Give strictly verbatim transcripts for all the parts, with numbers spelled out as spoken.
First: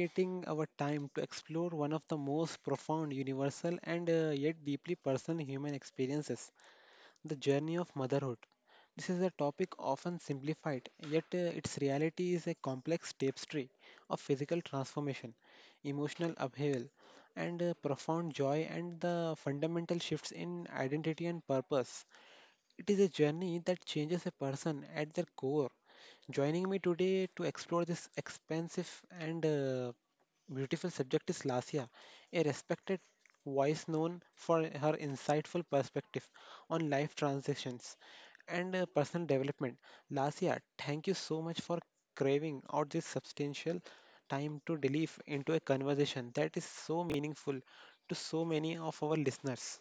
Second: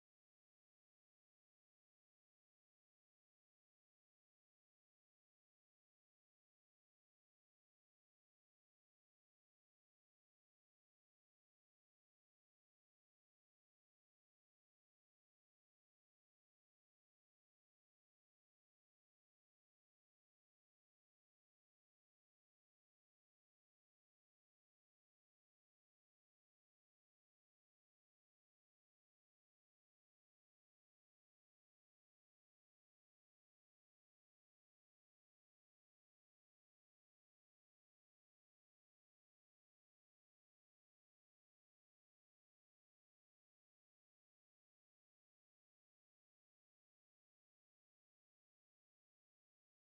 dedicating our time to explore one of the most profound, universal, and uh, yet deeply personal human experiences, the journey of motherhood. This is a topic often simplified, yet uh, its reality is a complex tapestry of physical transformation, emotional upheaval, and uh, profound joy, and the fundamental shifts in identity and purpose. It is a journey that changes a person at their core. Joining me today to explore this expansive and uh, beautiful subject is Lasia, a respected voice known for her insightful perspective on life transitions and uh, personal development. Lasia, thank you so much for craving out this substantial time to delve into a conversation that is so meaningful to so many of our listeners.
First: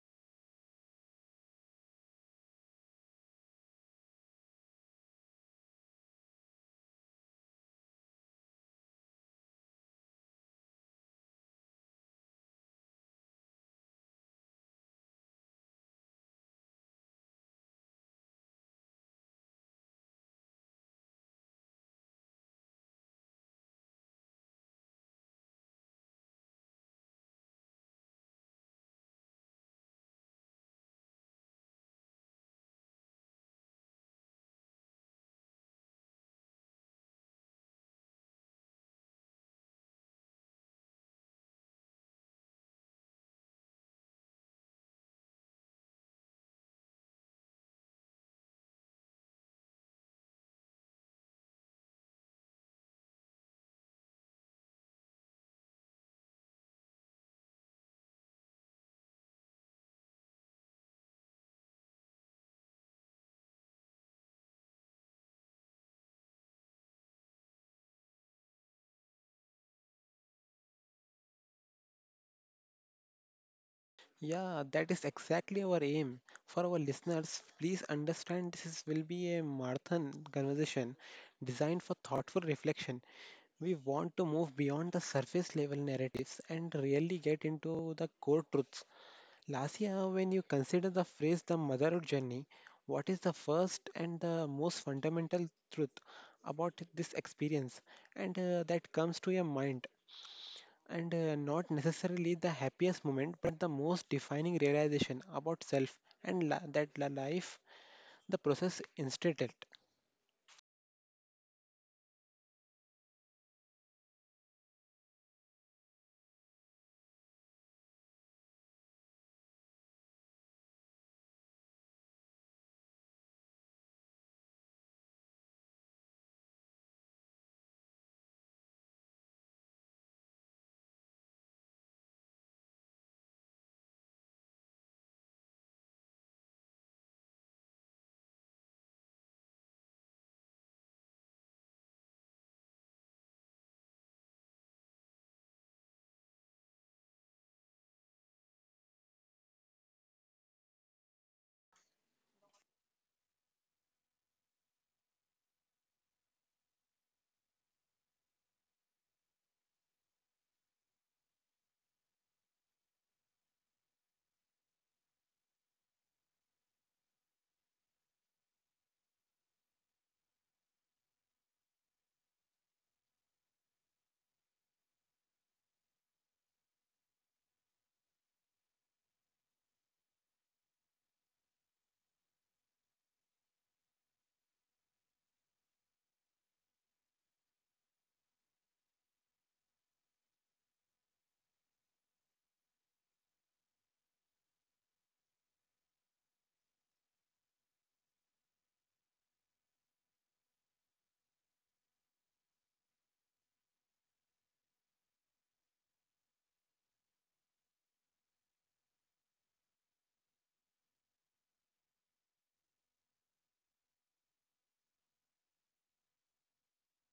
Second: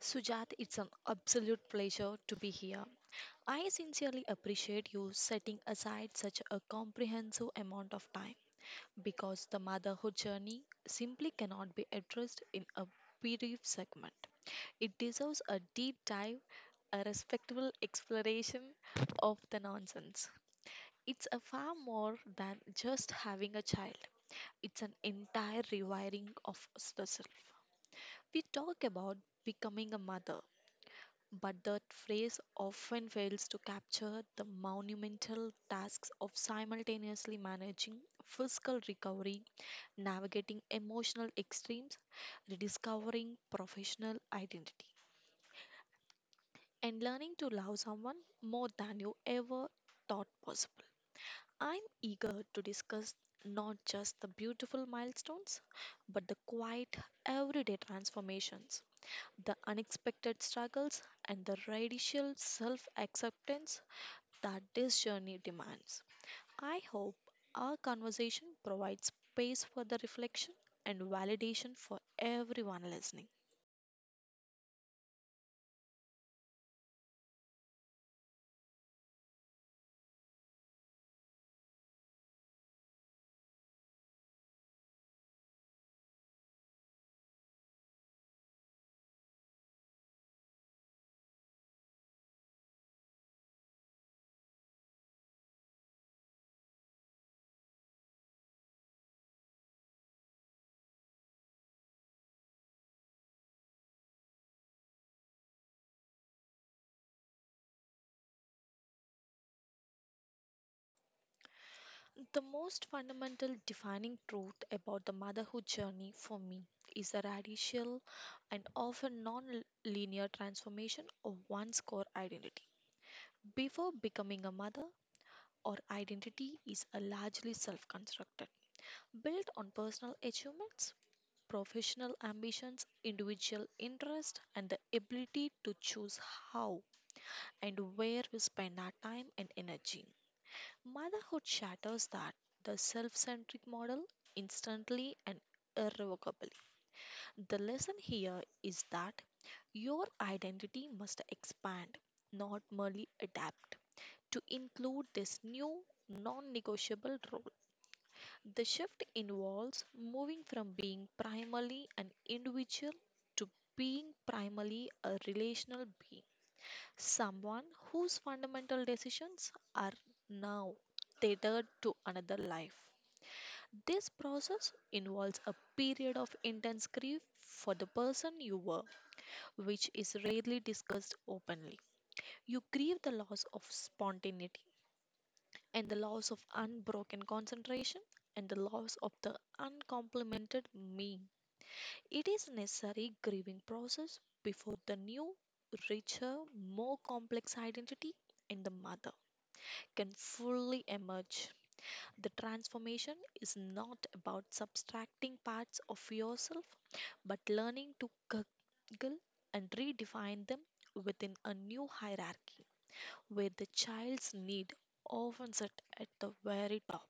Sujat, it's an absolute pleasure to be here. I sincerely appreciate you setting aside such a comprehensive amount of time because the motherhood journey simply cannot be addressed in a brief segment. It deserves a deep dive, a respectful exploration of the nonsense. It's a far more than just having a child. It's an entire rewiring of the self. We talk about becoming a mother, but that phrase often fails to capture the monumental tasks of simultaneously managing fiscal recovery, navigating emotional extremes, rediscovering professional identity, and learning to love someone more than you ever thought possible. I'm eager to discuss not just the beautiful milestones, but the quiet, everyday transformations, the unexpected struggles, and the radical self acceptance that this journey demands. I hope our conversation provides space for the reflection and validation for everyone listening. Yeah, that is exactly our aim. For our listeners, please understand this is, will be a marathon conversation designed for thoughtful reflection. We want to move beyond the surface level narratives and really get into the core truths. Lasia, when you consider the phrase the motherhood journey, what is the first and the most fundamental truth about this experience, and uh, that comes to your mind? and uh, not necessarily the happiest moment, but the most defining realization about self and la- that la- life, the process instead it. The most fundamental defining truth about the motherhood journey for me is the radical and often non linear transformation of one's core identity. Before becoming a mother, or identity is a largely self constructed, built on personal achievements, professional ambitions, individual interest, and the ability to choose how and where we spend our time and energy. Motherhood shatters that, the self centric model, instantly and irrevocably. The lesson here is that your identity must expand, not merely adapt, to include this new non negotiable role. The shift involves moving from being primarily an individual to being primarily a relational being, someone whose fundamental decisions are now tethered to another life. This process involves a period of intense grief for the person you were, which is rarely discussed openly. You grieve the loss of spontaneity, and the loss of unbroken concentration and the loss of the uncomplemented me. It is a necessary grieving process before the new, richer, more complex identity in the mother can fully emerge. The transformation is not about subtracting parts of yourself but learning to guggle and redefine them within a new hierarchy where the child's need often sit at the very top.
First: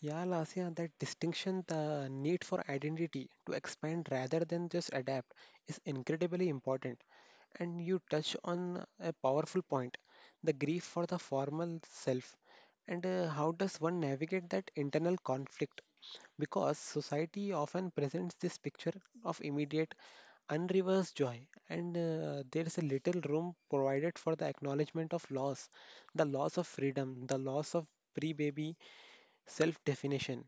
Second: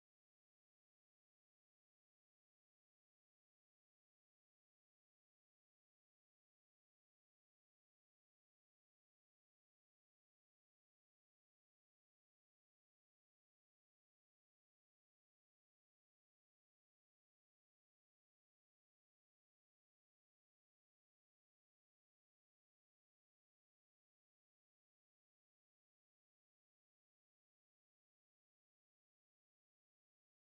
Yeah, Lasya, that distinction, the need for identity to expand rather than just adapt, is incredibly important. And you touch on a powerful point, the grief for the formal self. And uh, How does one navigate that internal conflict? Because society often presents this picture of immediate unreversed joy, and uh, there is a little room provided for the acknowledgement of loss, the loss of freedom, the loss of pre-baby self-definition.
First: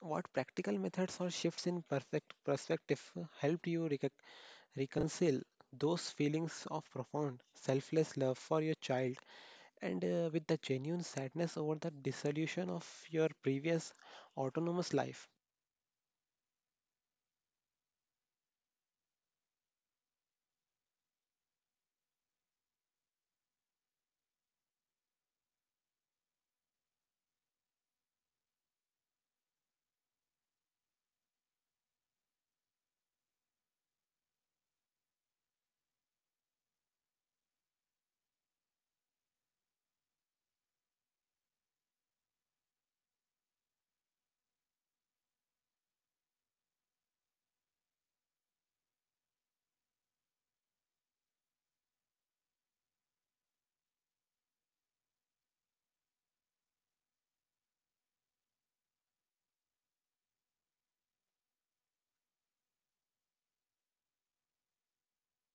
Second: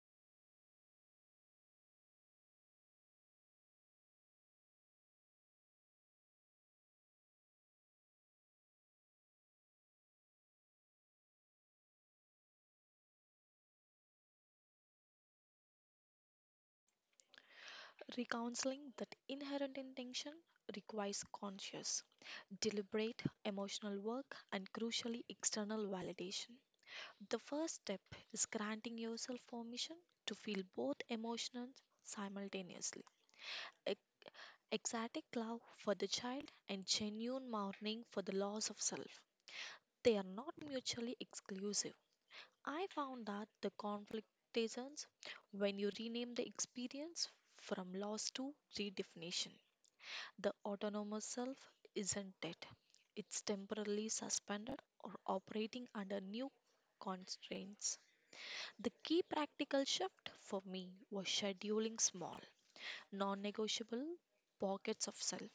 What practical methods or shifts in perfect perspective helped you recon- reconcile those feelings of profound selfless love for your child, and uh, with the genuine sadness over the dissolution of your previous autonomous life? Recounseling that inherent intention requires conscious, deliberate emotional work and crucially external validation. The first step is granting yourself permission to feel both emotions simultaneously. E- Ecstatic love for the child and genuine mourning for the loss of self. They are not mutually exclusive. I found that the conflict reasons when you rename the experience from loss to redefinition. The autonomous self isn't dead, it's temporarily suspended or operating under new constraints. The key practical shift for me was scheduling small, non negotiable pockets of self.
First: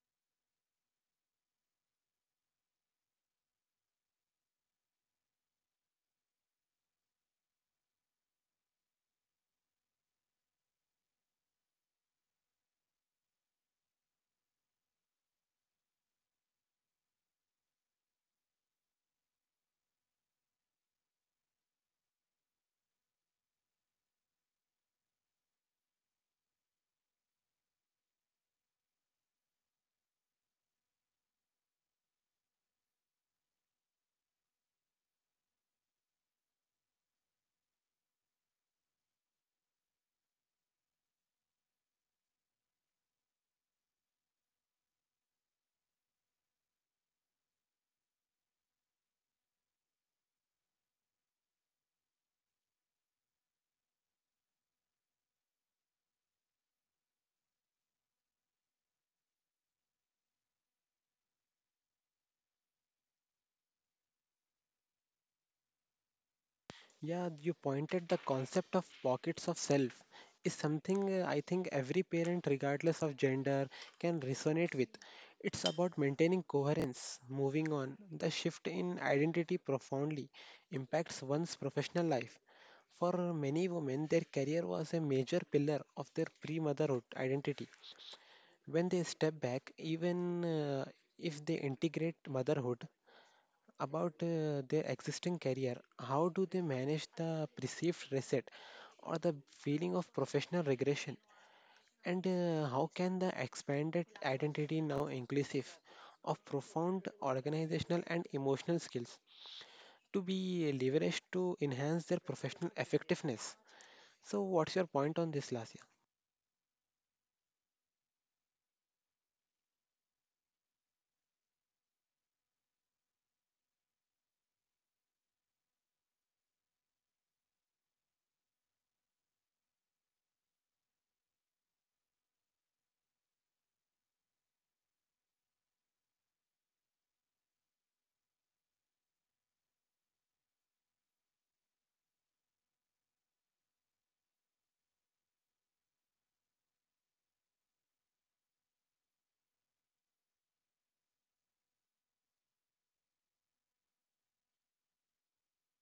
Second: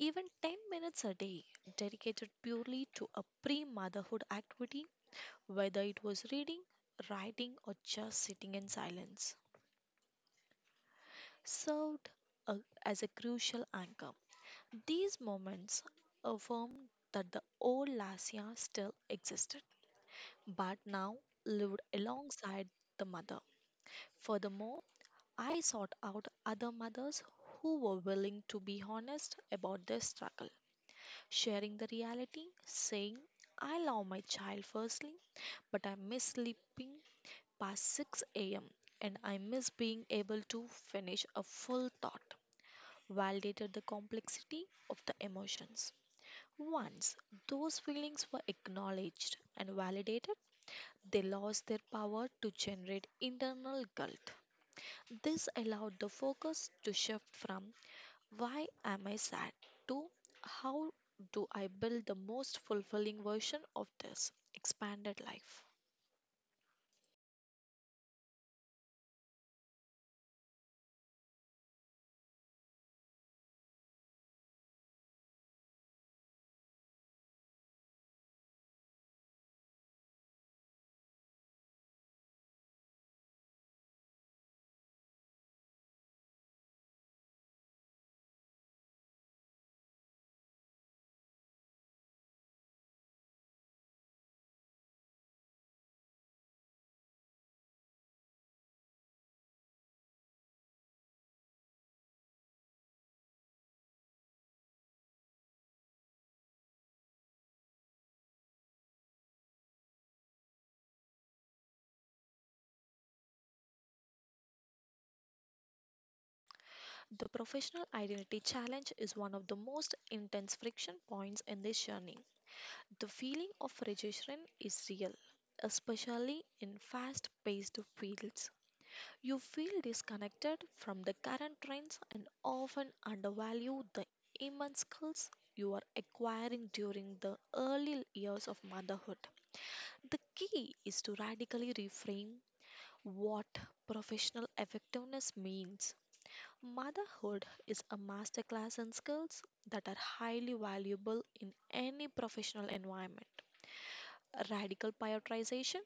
Even ten minutes a day dedicated purely to a pre motherhood activity, whether it was reading, writing, or just sitting in silence, served a, as a crucial anchor. These moments affirmed that the old Lasya still existed, but now lived alongside the mother. Furthermore, I sought out other mothers who were willing to be honest about their struggle, sharing the reality, saying, I love my child firstly, but I miss sleeping past six a m and I miss being able to finish a full thought, validated the complexity of the emotions. Once those feelings were acknowledged and validated, they lost their power to generate internal guilt. This allowed the focus to shift from why am I sad to how do I build the most fulfilling version of this expanded life. Yeah, you pointed the concept of pockets of self is something uh, I think every parent, regardless of gender, can resonate with. It's about maintaining coherence, moving on. The shift in identity profoundly impacts one's professional life. For many women, their career was a major pillar of their pre motherhood identity. When they step back, even uh, if they integrate motherhood, about uh, their existing career, how do they manage the perceived reset or the feeling of professional regression? And uh, How can the expanded identity, now inclusive of profound organizational and emotional skills, to be leveraged to enhance their professional effectiveness? So, what's your point on this, Lasya? The professional identity challenge is one of the most intense friction points in this journey. The feeling of rejection is real, especially in fast paced fields. You feel disconnected from the current trends and often undervalue the immense skills you are acquiring during the early years of motherhood. The key is to radically reframe what professional effectiveness means. Motherhood is a masterclass in skills that are highly valuable in any professional environment. Radical prioritization,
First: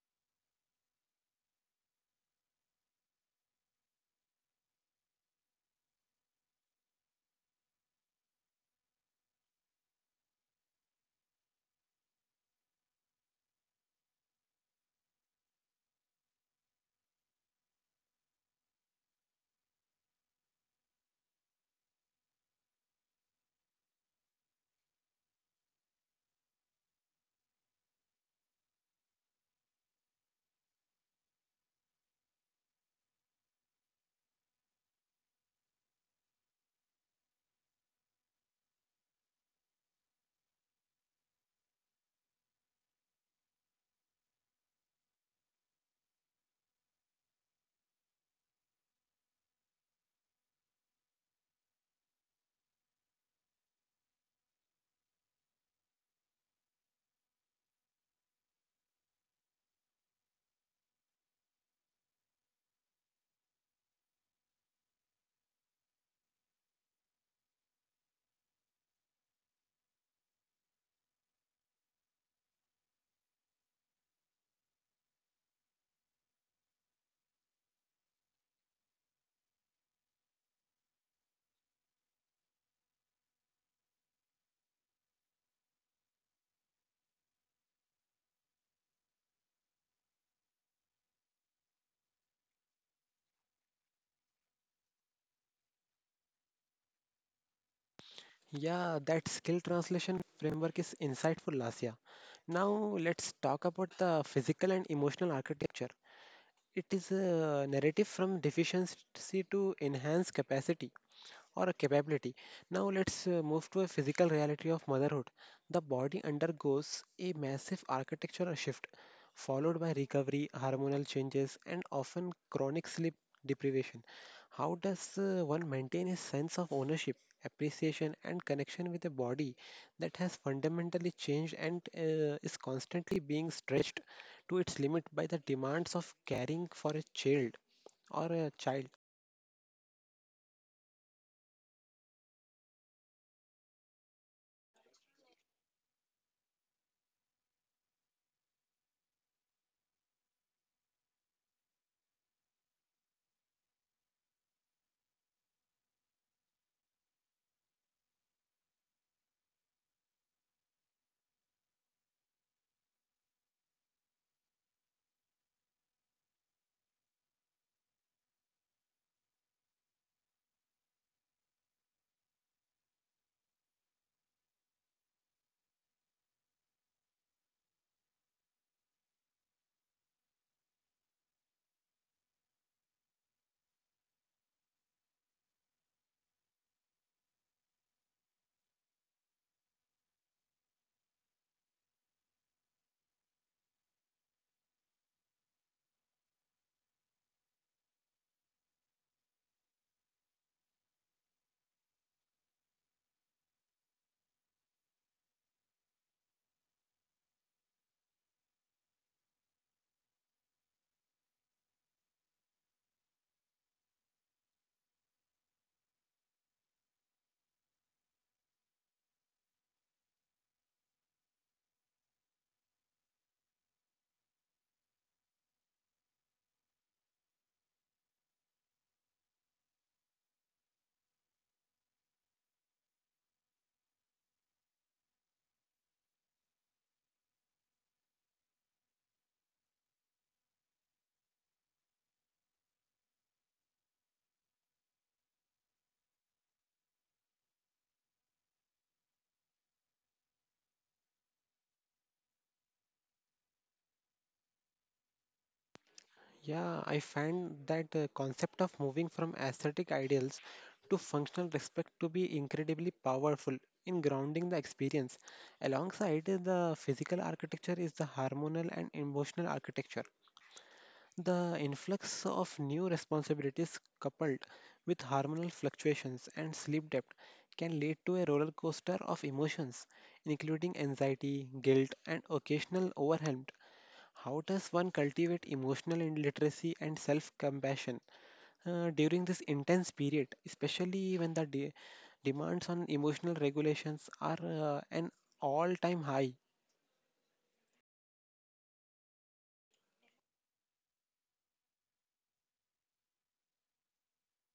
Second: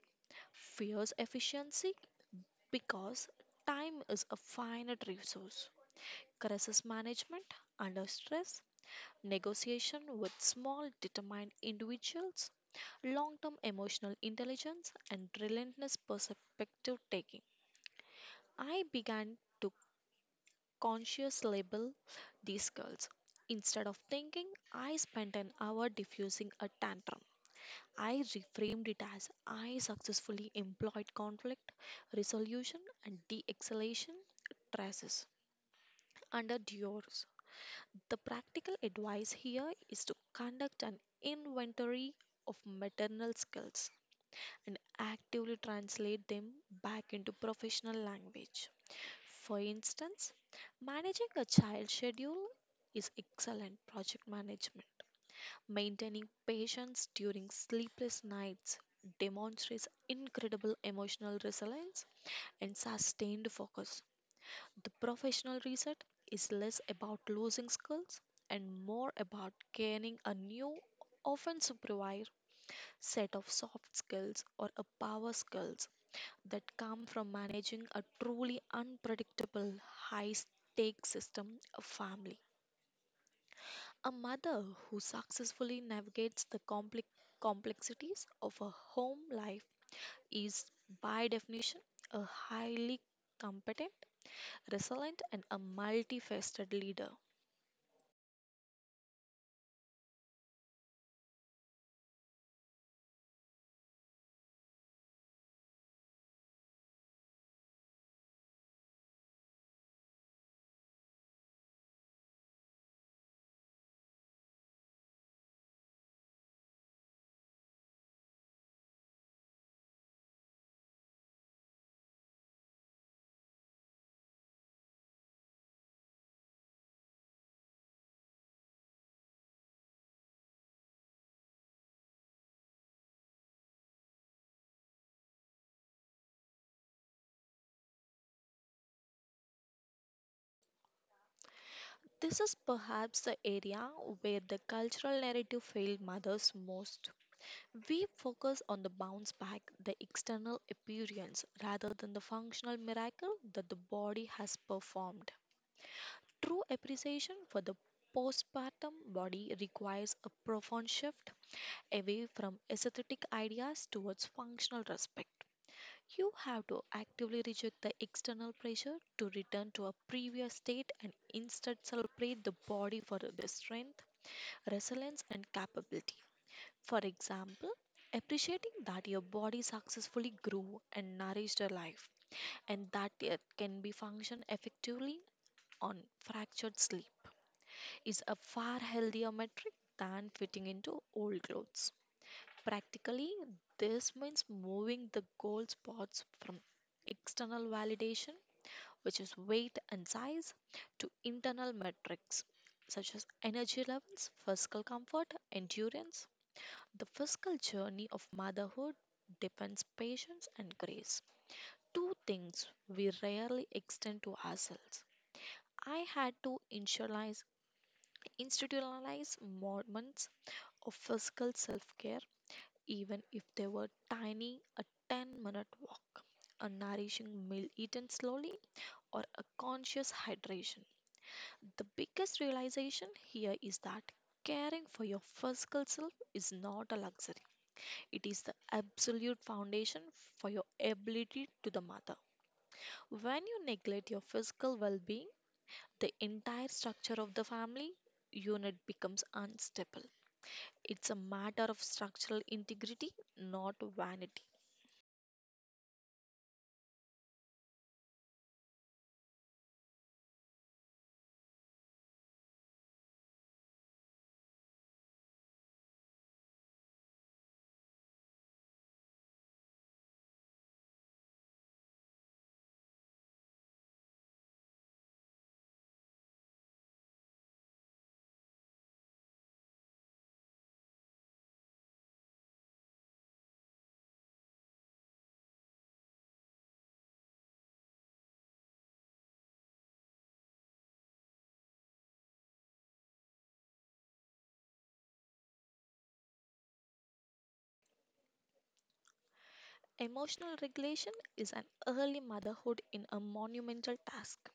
fierce efficiency, because time is a finite resource. Crisis management under stress, negotiation with small, determined individuals, long term emotional intelligence, and relentless perspective taking. I began to consciously label these girls. Instead of thinking, I spent an hour diffusing a tantrum. I reframed it as I successfully employed conflict resolution and de escalation traces under Dior's. The practical advice here is to conduct an inventory of maternal skills and actively translate them back into professional language. For instance, managing a child schedule is excellent project management. Maintaining patience during sleepless nights demonstrates incredible emotional resilience and sustained focus. The professional reset is less about losing skills and more about gaining a new, often supervised set of soft skills or a power skills that come from managing a truly unpredictable, high stake system a family. A mother who successfully navigates the compli- complexities of a home life is, by definition, a highly competent, resilient, and a multifaceted leader. Yeah, that skill translation framework is insightful, Lasya. Now, let's talk about the physical and emotional architecture. It is a narrative from deficiency to enhance capacity or a capability. Now let's uh, move to a physical reality of motherhood. The body undergoes a massive architectural shift, followed by recovery, hormonal changes, and often chronic sleep deprivation. How does uh, one maintain a sense of ownership, appreciation, and connection with a body that has fundamentally changed and uh, is constantly being stretched to its limit by the demands of caring for a child or a child? This is perhaps the area where the cultural narrative failed mothers most. We focus on the bounce back, the external appearance, rather than the functional miracle that the body has performed. True appreciation for the postpartum body requires a profound shift away from aesthetic ideas towards functional respect. You have to actively reject the external pressure to return to a previous state and instead celebrate the body for the strength resilience, and capability. For example, appreciating that your body successfully grew and nourished your life, and that it can be function effectively on fractured sleep, is a far healthier metric than fitting into old clothes. Practically, this means moving the goal spots from external validation, which is weight and size, to internal metrics such as energy levels, physical comfort, endurance. The physical journey of motherhood depends patience and grace. Two things we rarely extend to ourselves. I had to initialize, institutionalize moments of physical self-care, even if they were tiny, a ten-minute walk, a nourishing meal eaten slowly, or a conscious hydration. The biggest realization here is that caring for your physical self is not a luxury. It is the absolute foundation for your ability to the mother. When you neglect your physical well-being, the entire structure of the family unit becomes unstable. It's a matter of structural integrity, not vanity. Yeah, I find that the concept of moving from aesthetic ideals to functional respect to be incredibly powerful in grounding the experience. Alongside the physical architecture is the hormonal and emotional architecture. The influx of new responsibilities, coupled with hormonal fluctuations and sleep debt, can lead to a roller coaster of emotions, including anxiety, guilt, and occasional overwhelm. How does one cultivate emotional in- literacy and self compassion uh, during this intense period, especially when the de- demands on emotional regulations are uh, an all time high? Emotional regulation is an early motherhood in a monumental task,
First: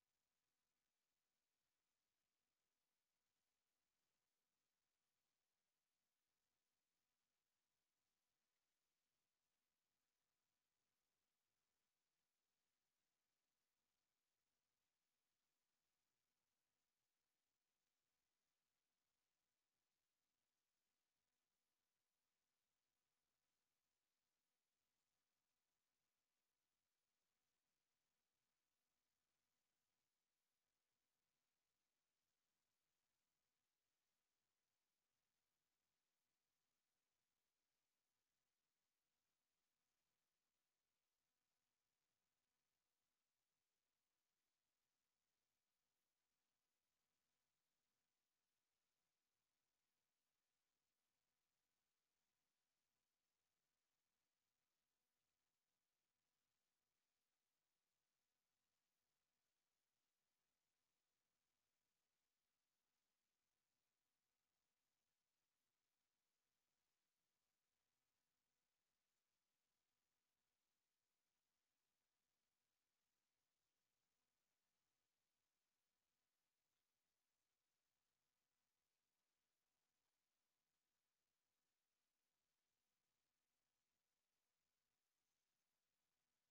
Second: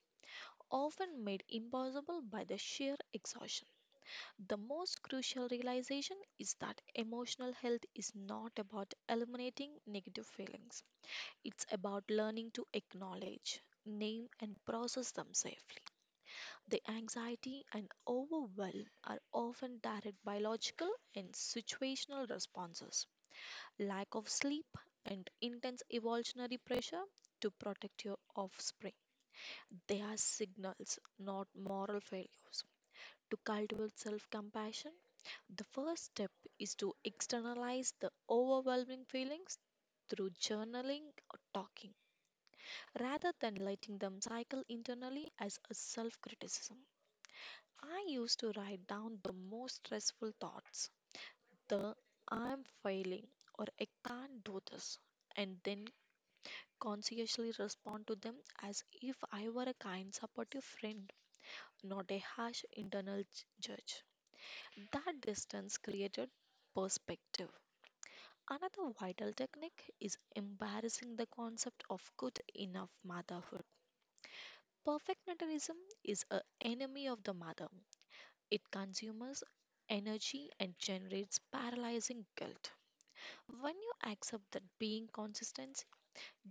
often made impossible by the sheer exhaustion. The most crucial realization is that emotional health is not about eliminating negative feelings. It's about learning to acknowledge, name, and process them safely. The anxiety and overwhelm are often direct biological and situational responses. Lack of sleep and intense evolutionary pressure to protect your offspring. They are signals, not moral failures. To cultivate self compassion, the first step is to externalize the overwhelming feelings through journaling or talking, rather than letting them cycle internally as a self criticism. I used to write down the most stressful thoughts, the I'm failing or I can't do this, and then conscientiously respond to them as if I were a kind, supportive friend, not a harsh internal j- judge. That distance created perspective. Another vital technique is embarrassing the concept of good enough motherhood. Perfectionism is an enemy of the mother. It consumes energy and generates paralyzing guilt. When you accept that being consistent,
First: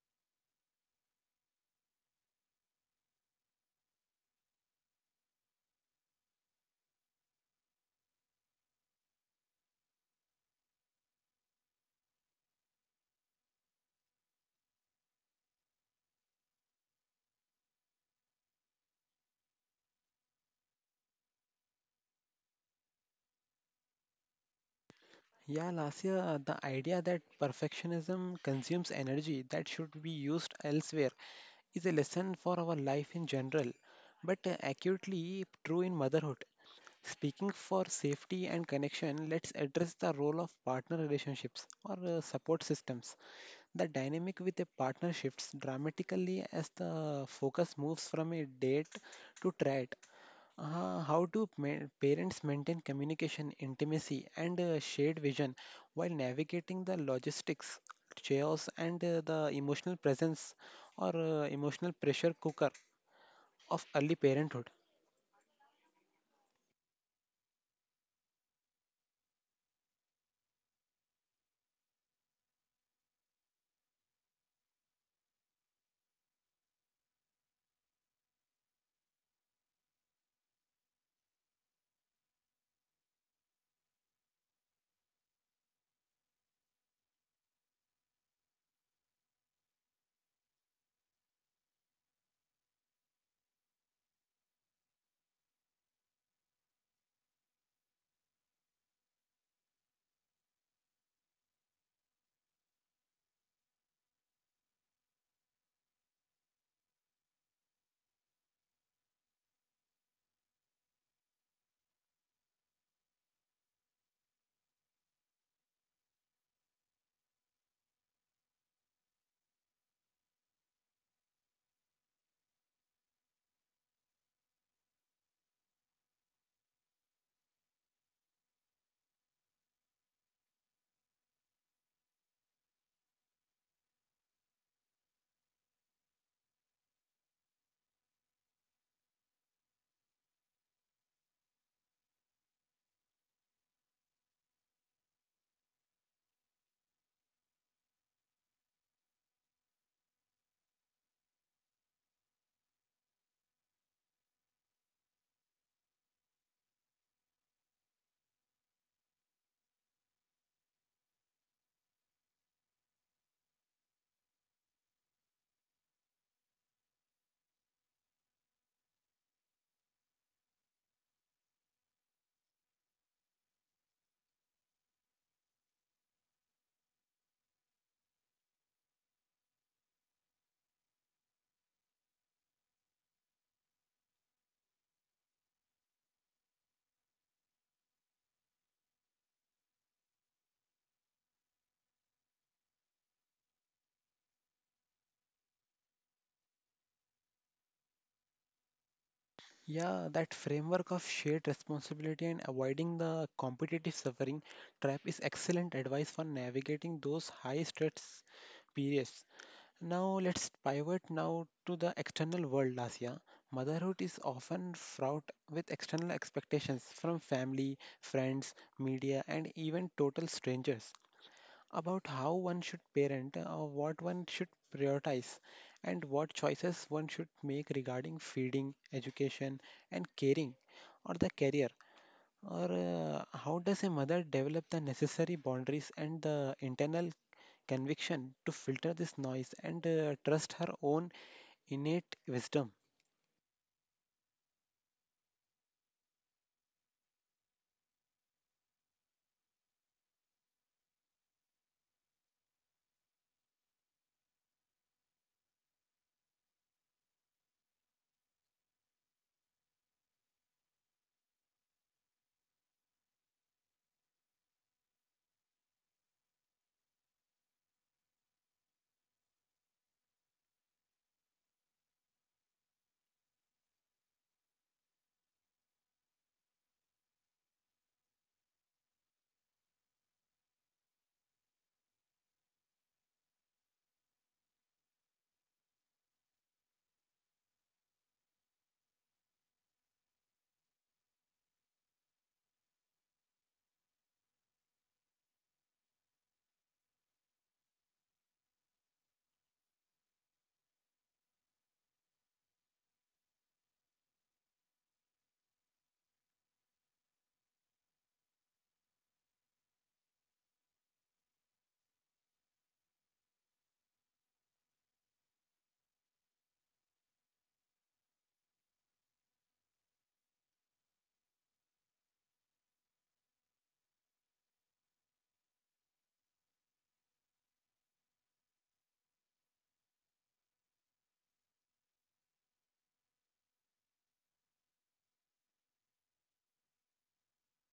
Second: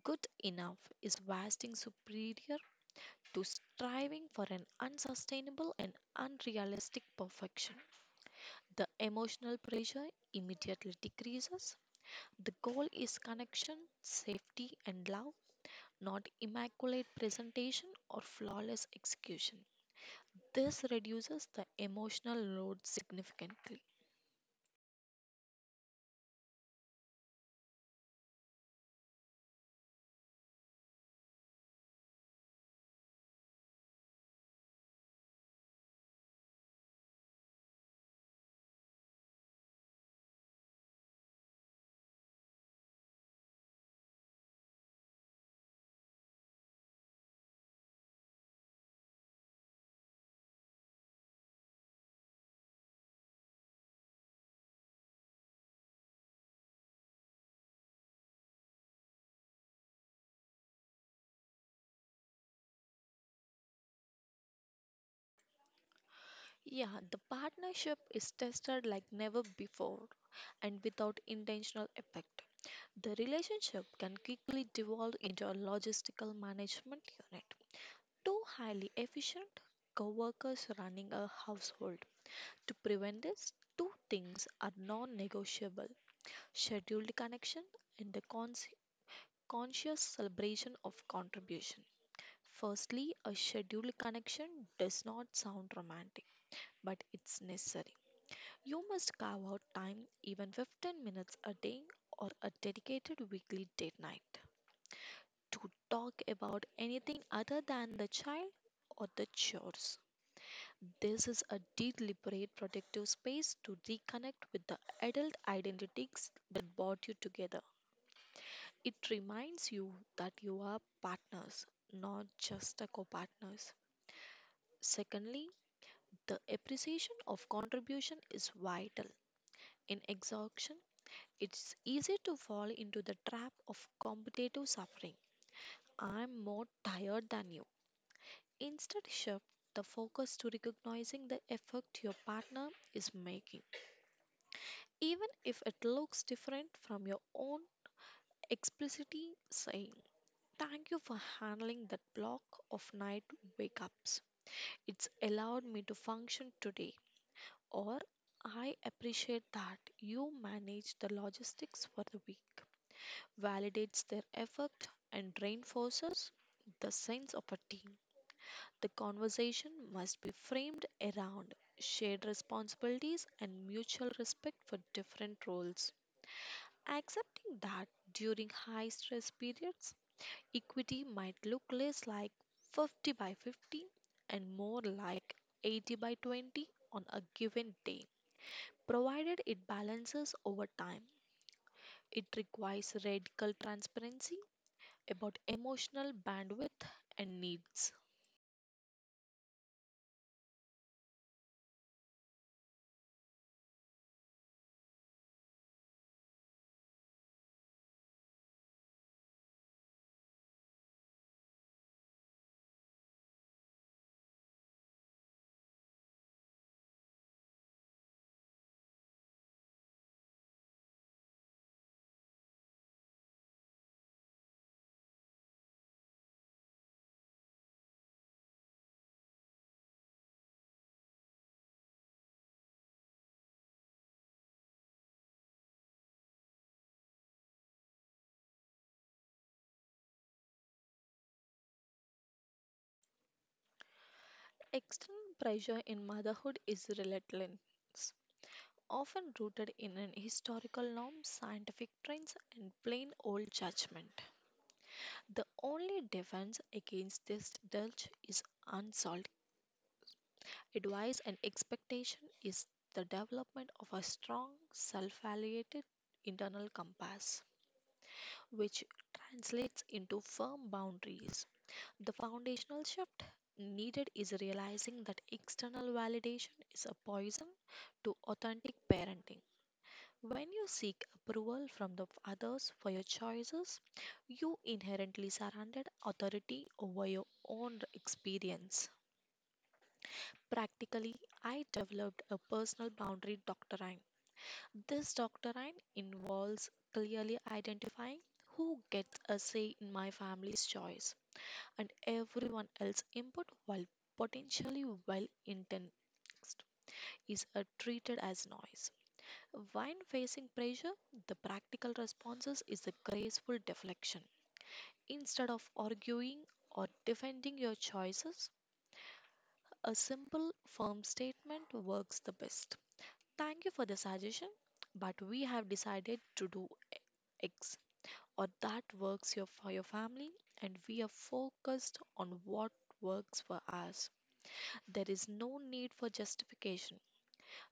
good enough is vastly superior to striving for an unsustainable and unrealistic perfection, the emotional pressure immediately decreases. The goal is connection, safety, and love, not immaculate presentation or flawless execution. This reduces the emotional load significantly. Yeah, Lasya, the idea that perfectionism consumes energy that should be used elsewhere is a lesson for our life in general, but uh, acutely true in motherhood. Speaking for safety and connection, let's address the role of partner relationships or uh, support systems. The dynamic with a partner shifts dramatically as the focus moves from a date to threat. Uh, how do ma- parents maintain communication, intimacy, and uh, shared vision while navigating the logistics, chaos, and uh, the emotional presence or uh, emotional pressure cooker of early parenthood? Yeah, the partnership is tested like never before and without intentional effect. The relationship can quickly devolve into a logistical management unit. Two highly efficient co-workers running a household. To prevent this, two things are non-negotiable. Scheduled connection and the cons- conscious celebration of contribution. Firstly, a scheduled connection does not sound romantic, but it's necessary. You must carve out time, even fifteen minutes a day or a dedicated weekly date night, to talk about anything other than the child or the chores. This is a deliberate protective space to reconnect with the adult identities that brought you together. It reminds you that you are partners, not just a co partners. Secondly, the appreciation of contribution is vital. In exhaustion, it's easy to fall into the trap of competitive suffering. I'm more tired than you. Instead, shift the focus to recognizing the effort your partner is making, even if it looks different from your own explicitly saying, thank you for handling that block of night wake ups. It's allowed me to function today. Or I appreciate that you manage the logistics for the week, validates their effort, and reinforces the sense of a team. The conversation must be framed around shared responsibilities and mutual respect for different roles. Accepting that during high stress periods, equity might look less like fifty by fifty and more like eighty by twenty on a given day provided it balances over time. It requires radical transparency about emotional bandwidth and needs. Yeah, that framework of shared responsibility and avoiding the competitive suffering trap is excellent advice for navigating those high stress periods. Now let's pivot now to the external world, Lasya. Motherhood is often fraught with external expectations from family, friends, media, and even total strangers about how one should parent, uh, what one should prioritize, and what choices one should make regarding feeding, education, and caring, or the career. Or uh, How does a mother develop the necessary boundaries and the internal conviction to filter this noise and uh, trust her own innate wisdom? External pressure in motherhood is relentless, often rooted in an historical norm, scientific trends, and plain old judgment. The only defense against this dulge is unsolved advice and expectation is the development of a strong, self-validated internal compass, which translates into firm boundaries. The foundational shift needed is realizing that external validation is a poison to authentic parenting. When you seek approval from the others for your choices, you inherently surrendered authority over your own experience. Practically, I developed a personal boundary doctrine. This doctrine involves clearly identifying who gets a say in my family's choice, and everyone else's input, while potentially well intentioned, is uh, treated as noise. When facing pressure, the practical responses is the graceful deflection. Instead of arguing or defending your choices, a simple, firm statement works the best. Thank you for the suggestion, but we have decided to do X. Or that works your, for your family, and we are focused on what works for us. There is no need for justification.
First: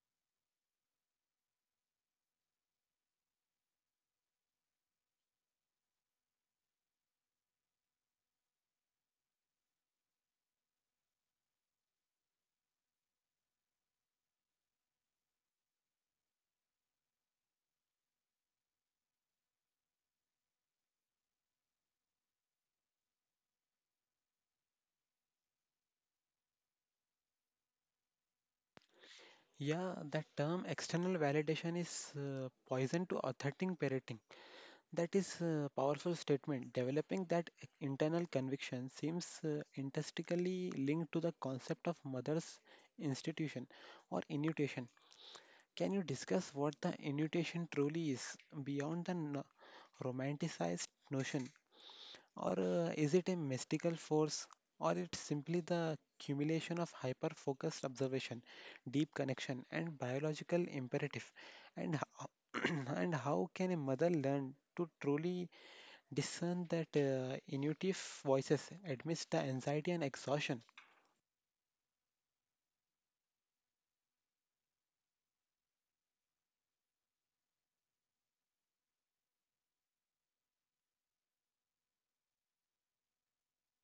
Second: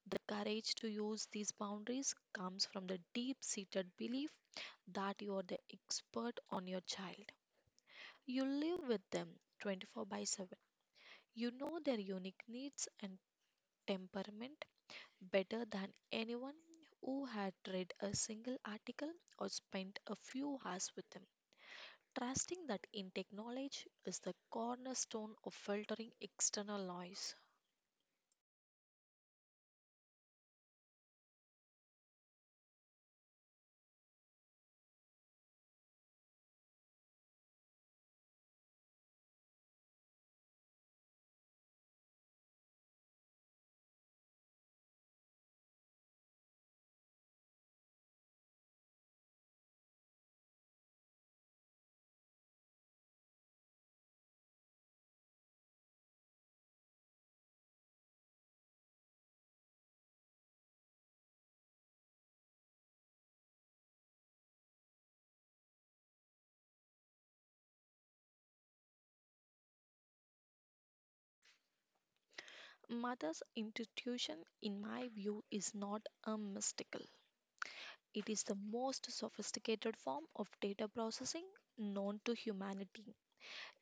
The courage to use these boundaries comes from the deep seated belief that you are the expert on your child. You live with them twenty-four by seven. You know their unique needs and temperament better than anyone who had read a single article or spent a few hours with them. Trusting that intake knowledge is the cornerstone of filtering external noise. Yeah, that term external validation is uh, poison to authentic parenting. That is a powerful statement. Developing that internal conviction seems uh, intrinsically linked to the concept of mother's institution or intuition. Can you discuss what the intuition truly is beyond the no- romanticized notion? Or uh, Is it a mystical force? Or it's simply the accumulation of hyper focused observation, deep connection, and biological imperative? And, ho- and how can a mother learn to truly discern that uh, intuitive voices amidst the anxiety and exhaustion? Mother's intuition, in my view, is not a mystical. It is the most sophisticated form of data processing known to humanity.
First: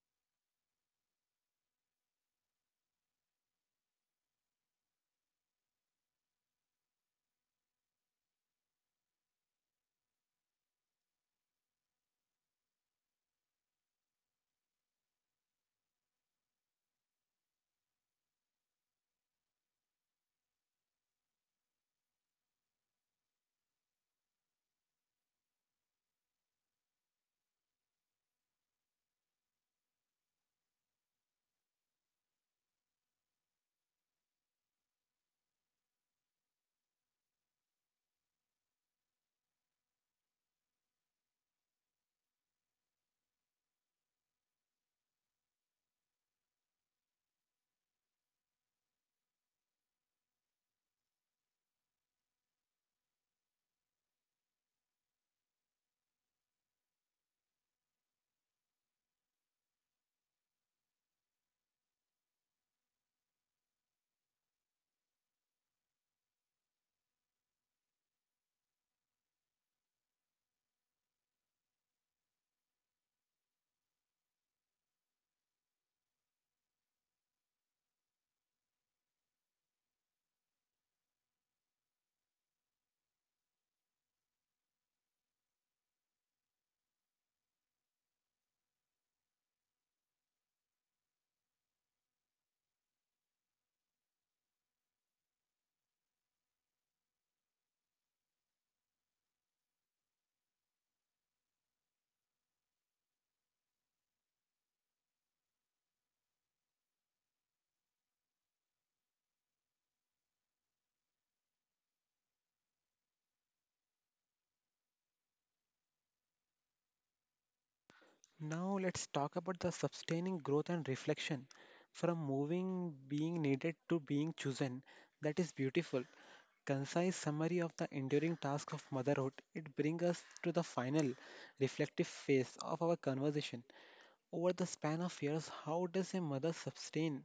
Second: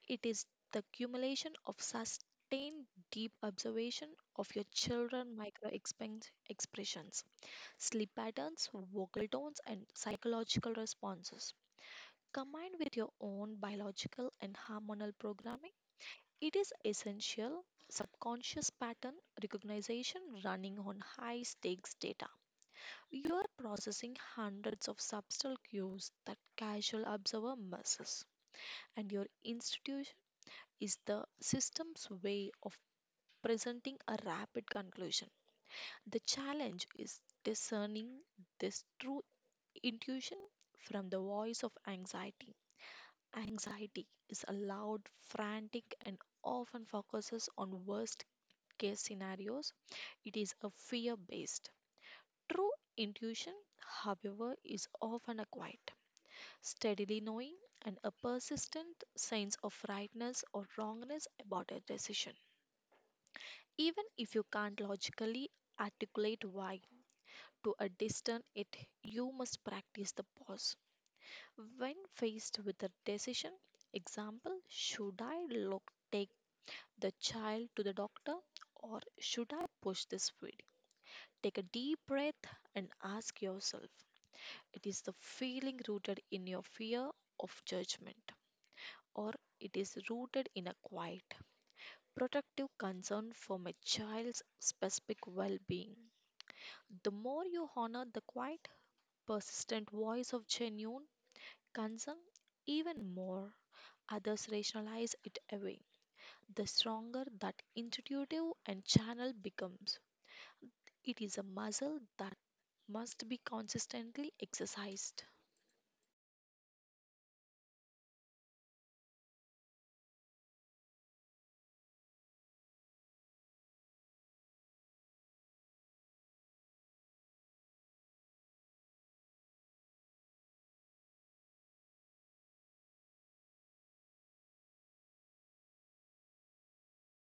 It is the accumulation of sustained deep observation of your children's micro expressions, sleep patterns, vocal tones, and psychological responses. Combined with your own biological and hormonal programming, it is essential subconscious pattern recognition running on high stakes data. You are processing hundreds of subtle cues that casual observer misses, and your institution is the system's way of presenting a rapid conclusion. The challenge is discerning this true intuition from the voice of anxiety. Anxiety is loud, frantic, and often focuses on worst case scenarios. It is a fear based. True intuition, however, is often a quiet, steadily knowing, and a persistent sense of rightness or wrongness about a decision. Even if you can't logically articulate why to a distant it, you must practice the pause. When faced with a decision, example, should I look, take the child to the doctor? Or should I push this feed? Take a deep breath and ask yourself, it is the feeling rooted in your fear of judgment, or it is rooted in a quiet, protective concern for my child's specific well being. The more you honor the quiet, persistent voice of genuine concern, even more others rationalize it away, the stronger that intuitive and channel becomes. It is a muscle that must be consistently exercised. Now, let's talk about the sustaining growth and reflection from moving being needed to being chosen. That is beautiful. Concise summary of the enduring task of motherhood, it brings us to the final reflective phase of our conversation. Over the span of years, how does a mother sustain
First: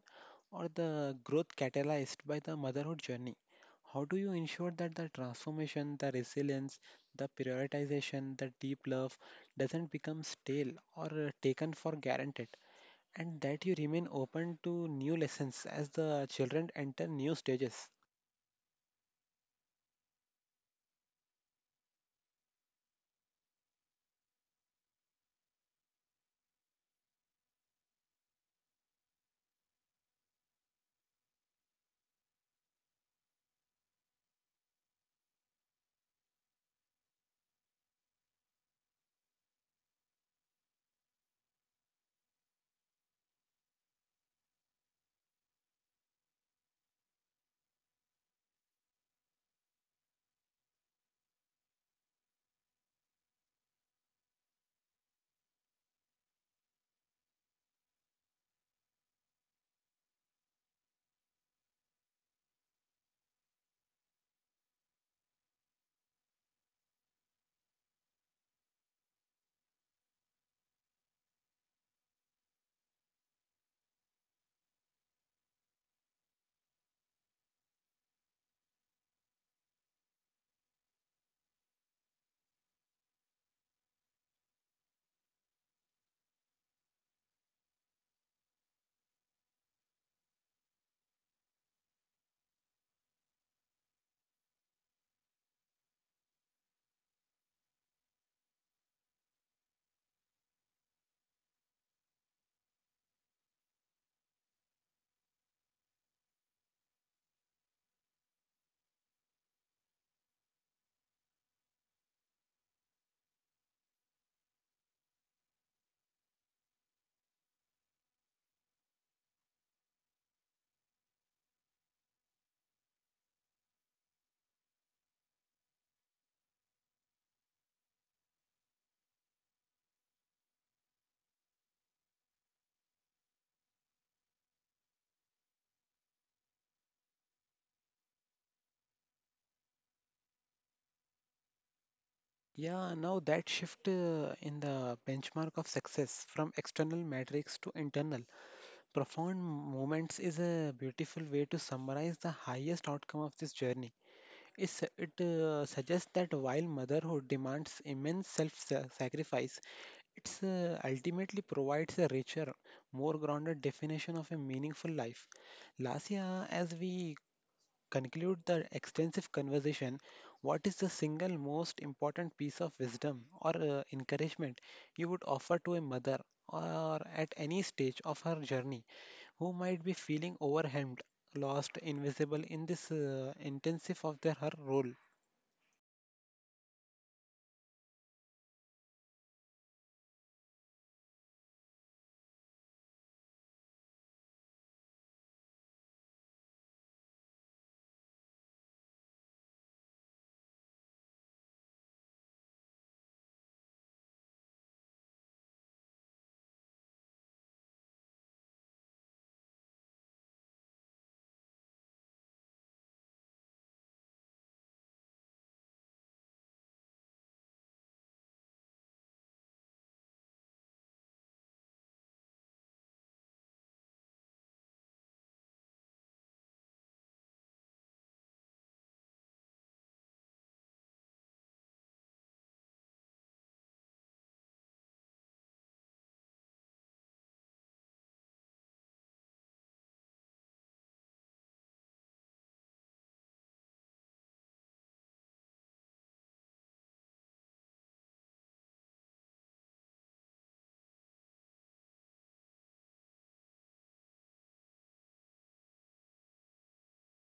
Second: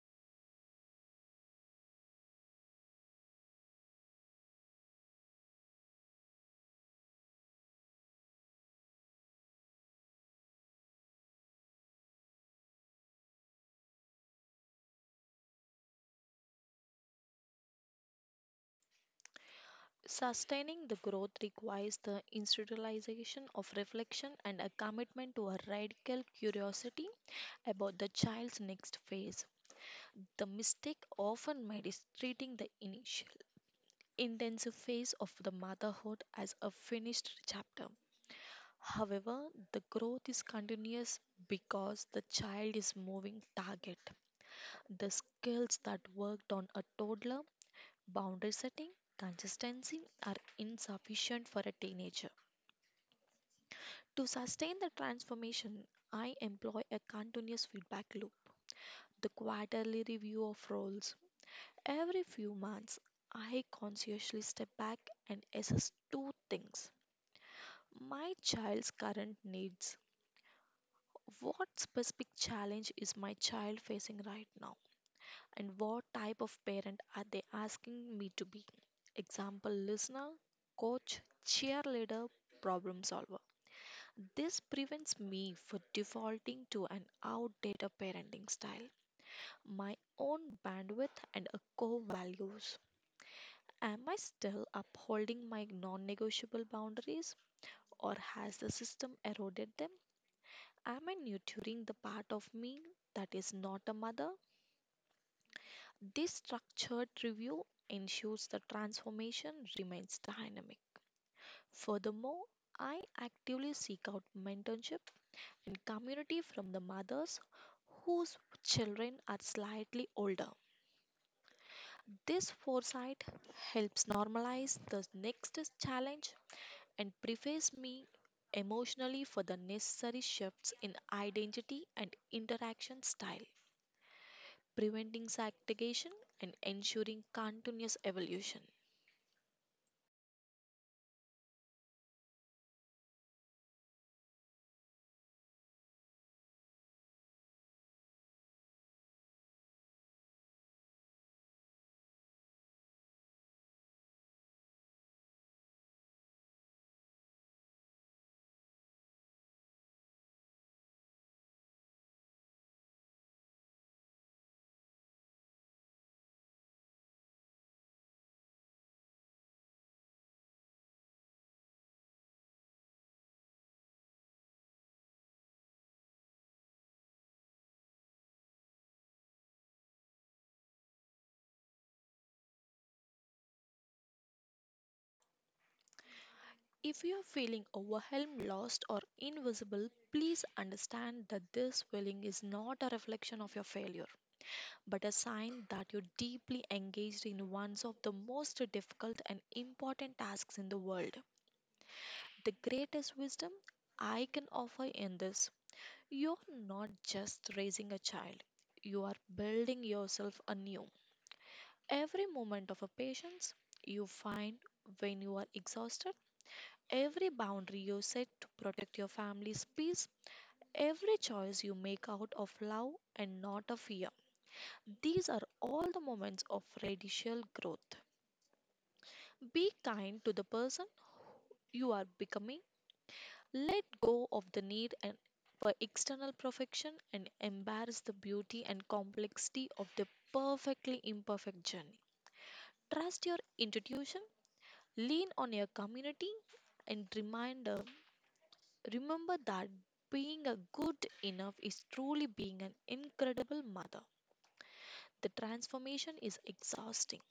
or the growth catalyzed by the motherhood journey? How do you ensure that the transformation, the resilience, the prioritization, the deep love doesn't become stale or uh, taken for granted, and that you remain open to new lessons as the children enter new stages? Sustaining the growth requires the institutionalization of reflection and a commitment to a radical curiosity about the child's next phase. The mistake often made is treating the initial intensive phase of the motherhood as a finished chapter. However, the growth is continuous because the child is moving target. The skills that worked on a toddler, boundary setting, consistency, are insufficient for a teenager. To sustain the transformation, I employ a continuous feedback loop, the quarterly review of roles. Every few months, I consciously step back and assess two things: my child's current needs. What specific challenge is my child facing right now, and what type of parent are they asking me to be? Example: listener, coach, cheerleader, problem solver. This prevents me from defaulting to an outdated parenting style, my own bandwidth and a core values. Am I still upholding my non negotiable boundaries, or has the system eroded them? Am I nurturing the part of me that is not a mother? This structured review ensures the transformation remains dynamic. Furthermore, I actively seek out mentorship and community from the mothers whose children are slightly older. This foresight helps normalize the next challenge and prepares me emotionally for the necessary shifts in identity and interaction style, preventing stagnation and ensuring continuous evolution. Yeah, now that shift uh, in the benchmark of success from external metrics to internal profound moments is a beautiful way to summarize the highest outcome of this journey. It's, it uh, suggests that while motherhood demands immense self sacrifice, it uh, ultimately provides a richer, more grounded definition of a meaningful life. Last year, as we conclude the extensive conversation, what is the single most important piece of wisdom or uh, encouragement you would offer to a mother or at any stage of her journey who might be feeling overwhelmed, lost, invisible in this uh, intensive of their her role? If you are feeling overwhelmed, lost, or invisible, please understand that this feeling is not a reflection of your failure, but a sign that you're deeply engaged in one of the most difficult and important tasks in the world. The greatest wisdom I can offer in this: you're not just raising a child, you are building yourself anew. Every moment of a patience you find when you are exhausted, every boundary you set to protect your family's peace, every choice you make out of love and not of fear. These are all the moments of radical growth. Be kind to the person you are becoming. Let go of the need and for external perfection, and embrace the beauty and complexity of the perfectly imperfect journey. Trust your intuition, lean on your community, and reminder. Remember that being a good enough is truly being an incredible mother. The transformation is exhausting,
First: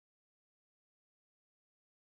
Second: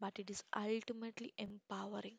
but it is ultimately empowering.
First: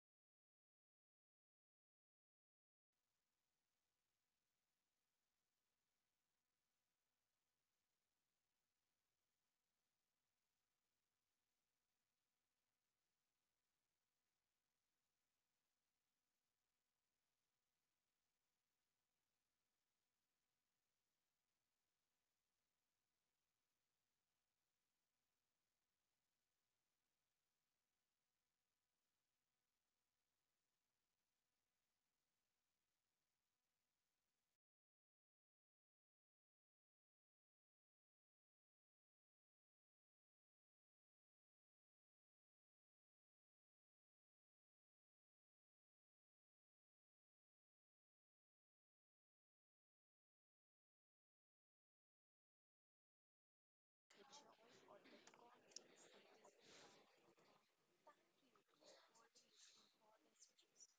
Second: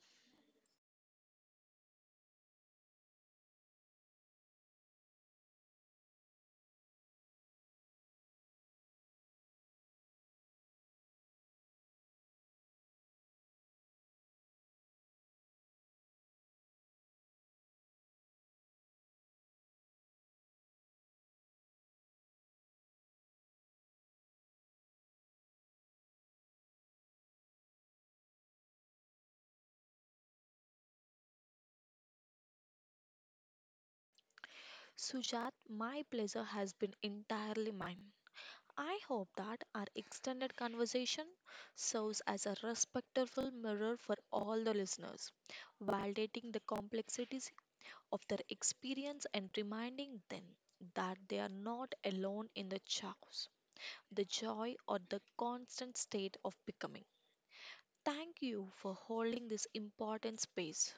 Sujat, my pleasure has been entirely mine. I hope that our extended conversation serves as a respectful mirror for all the listeners, validating the complexities of their experience and reminding them that they are not alone in the chaos, the joy, or the constant state of becoming. Thank you for holding this important space.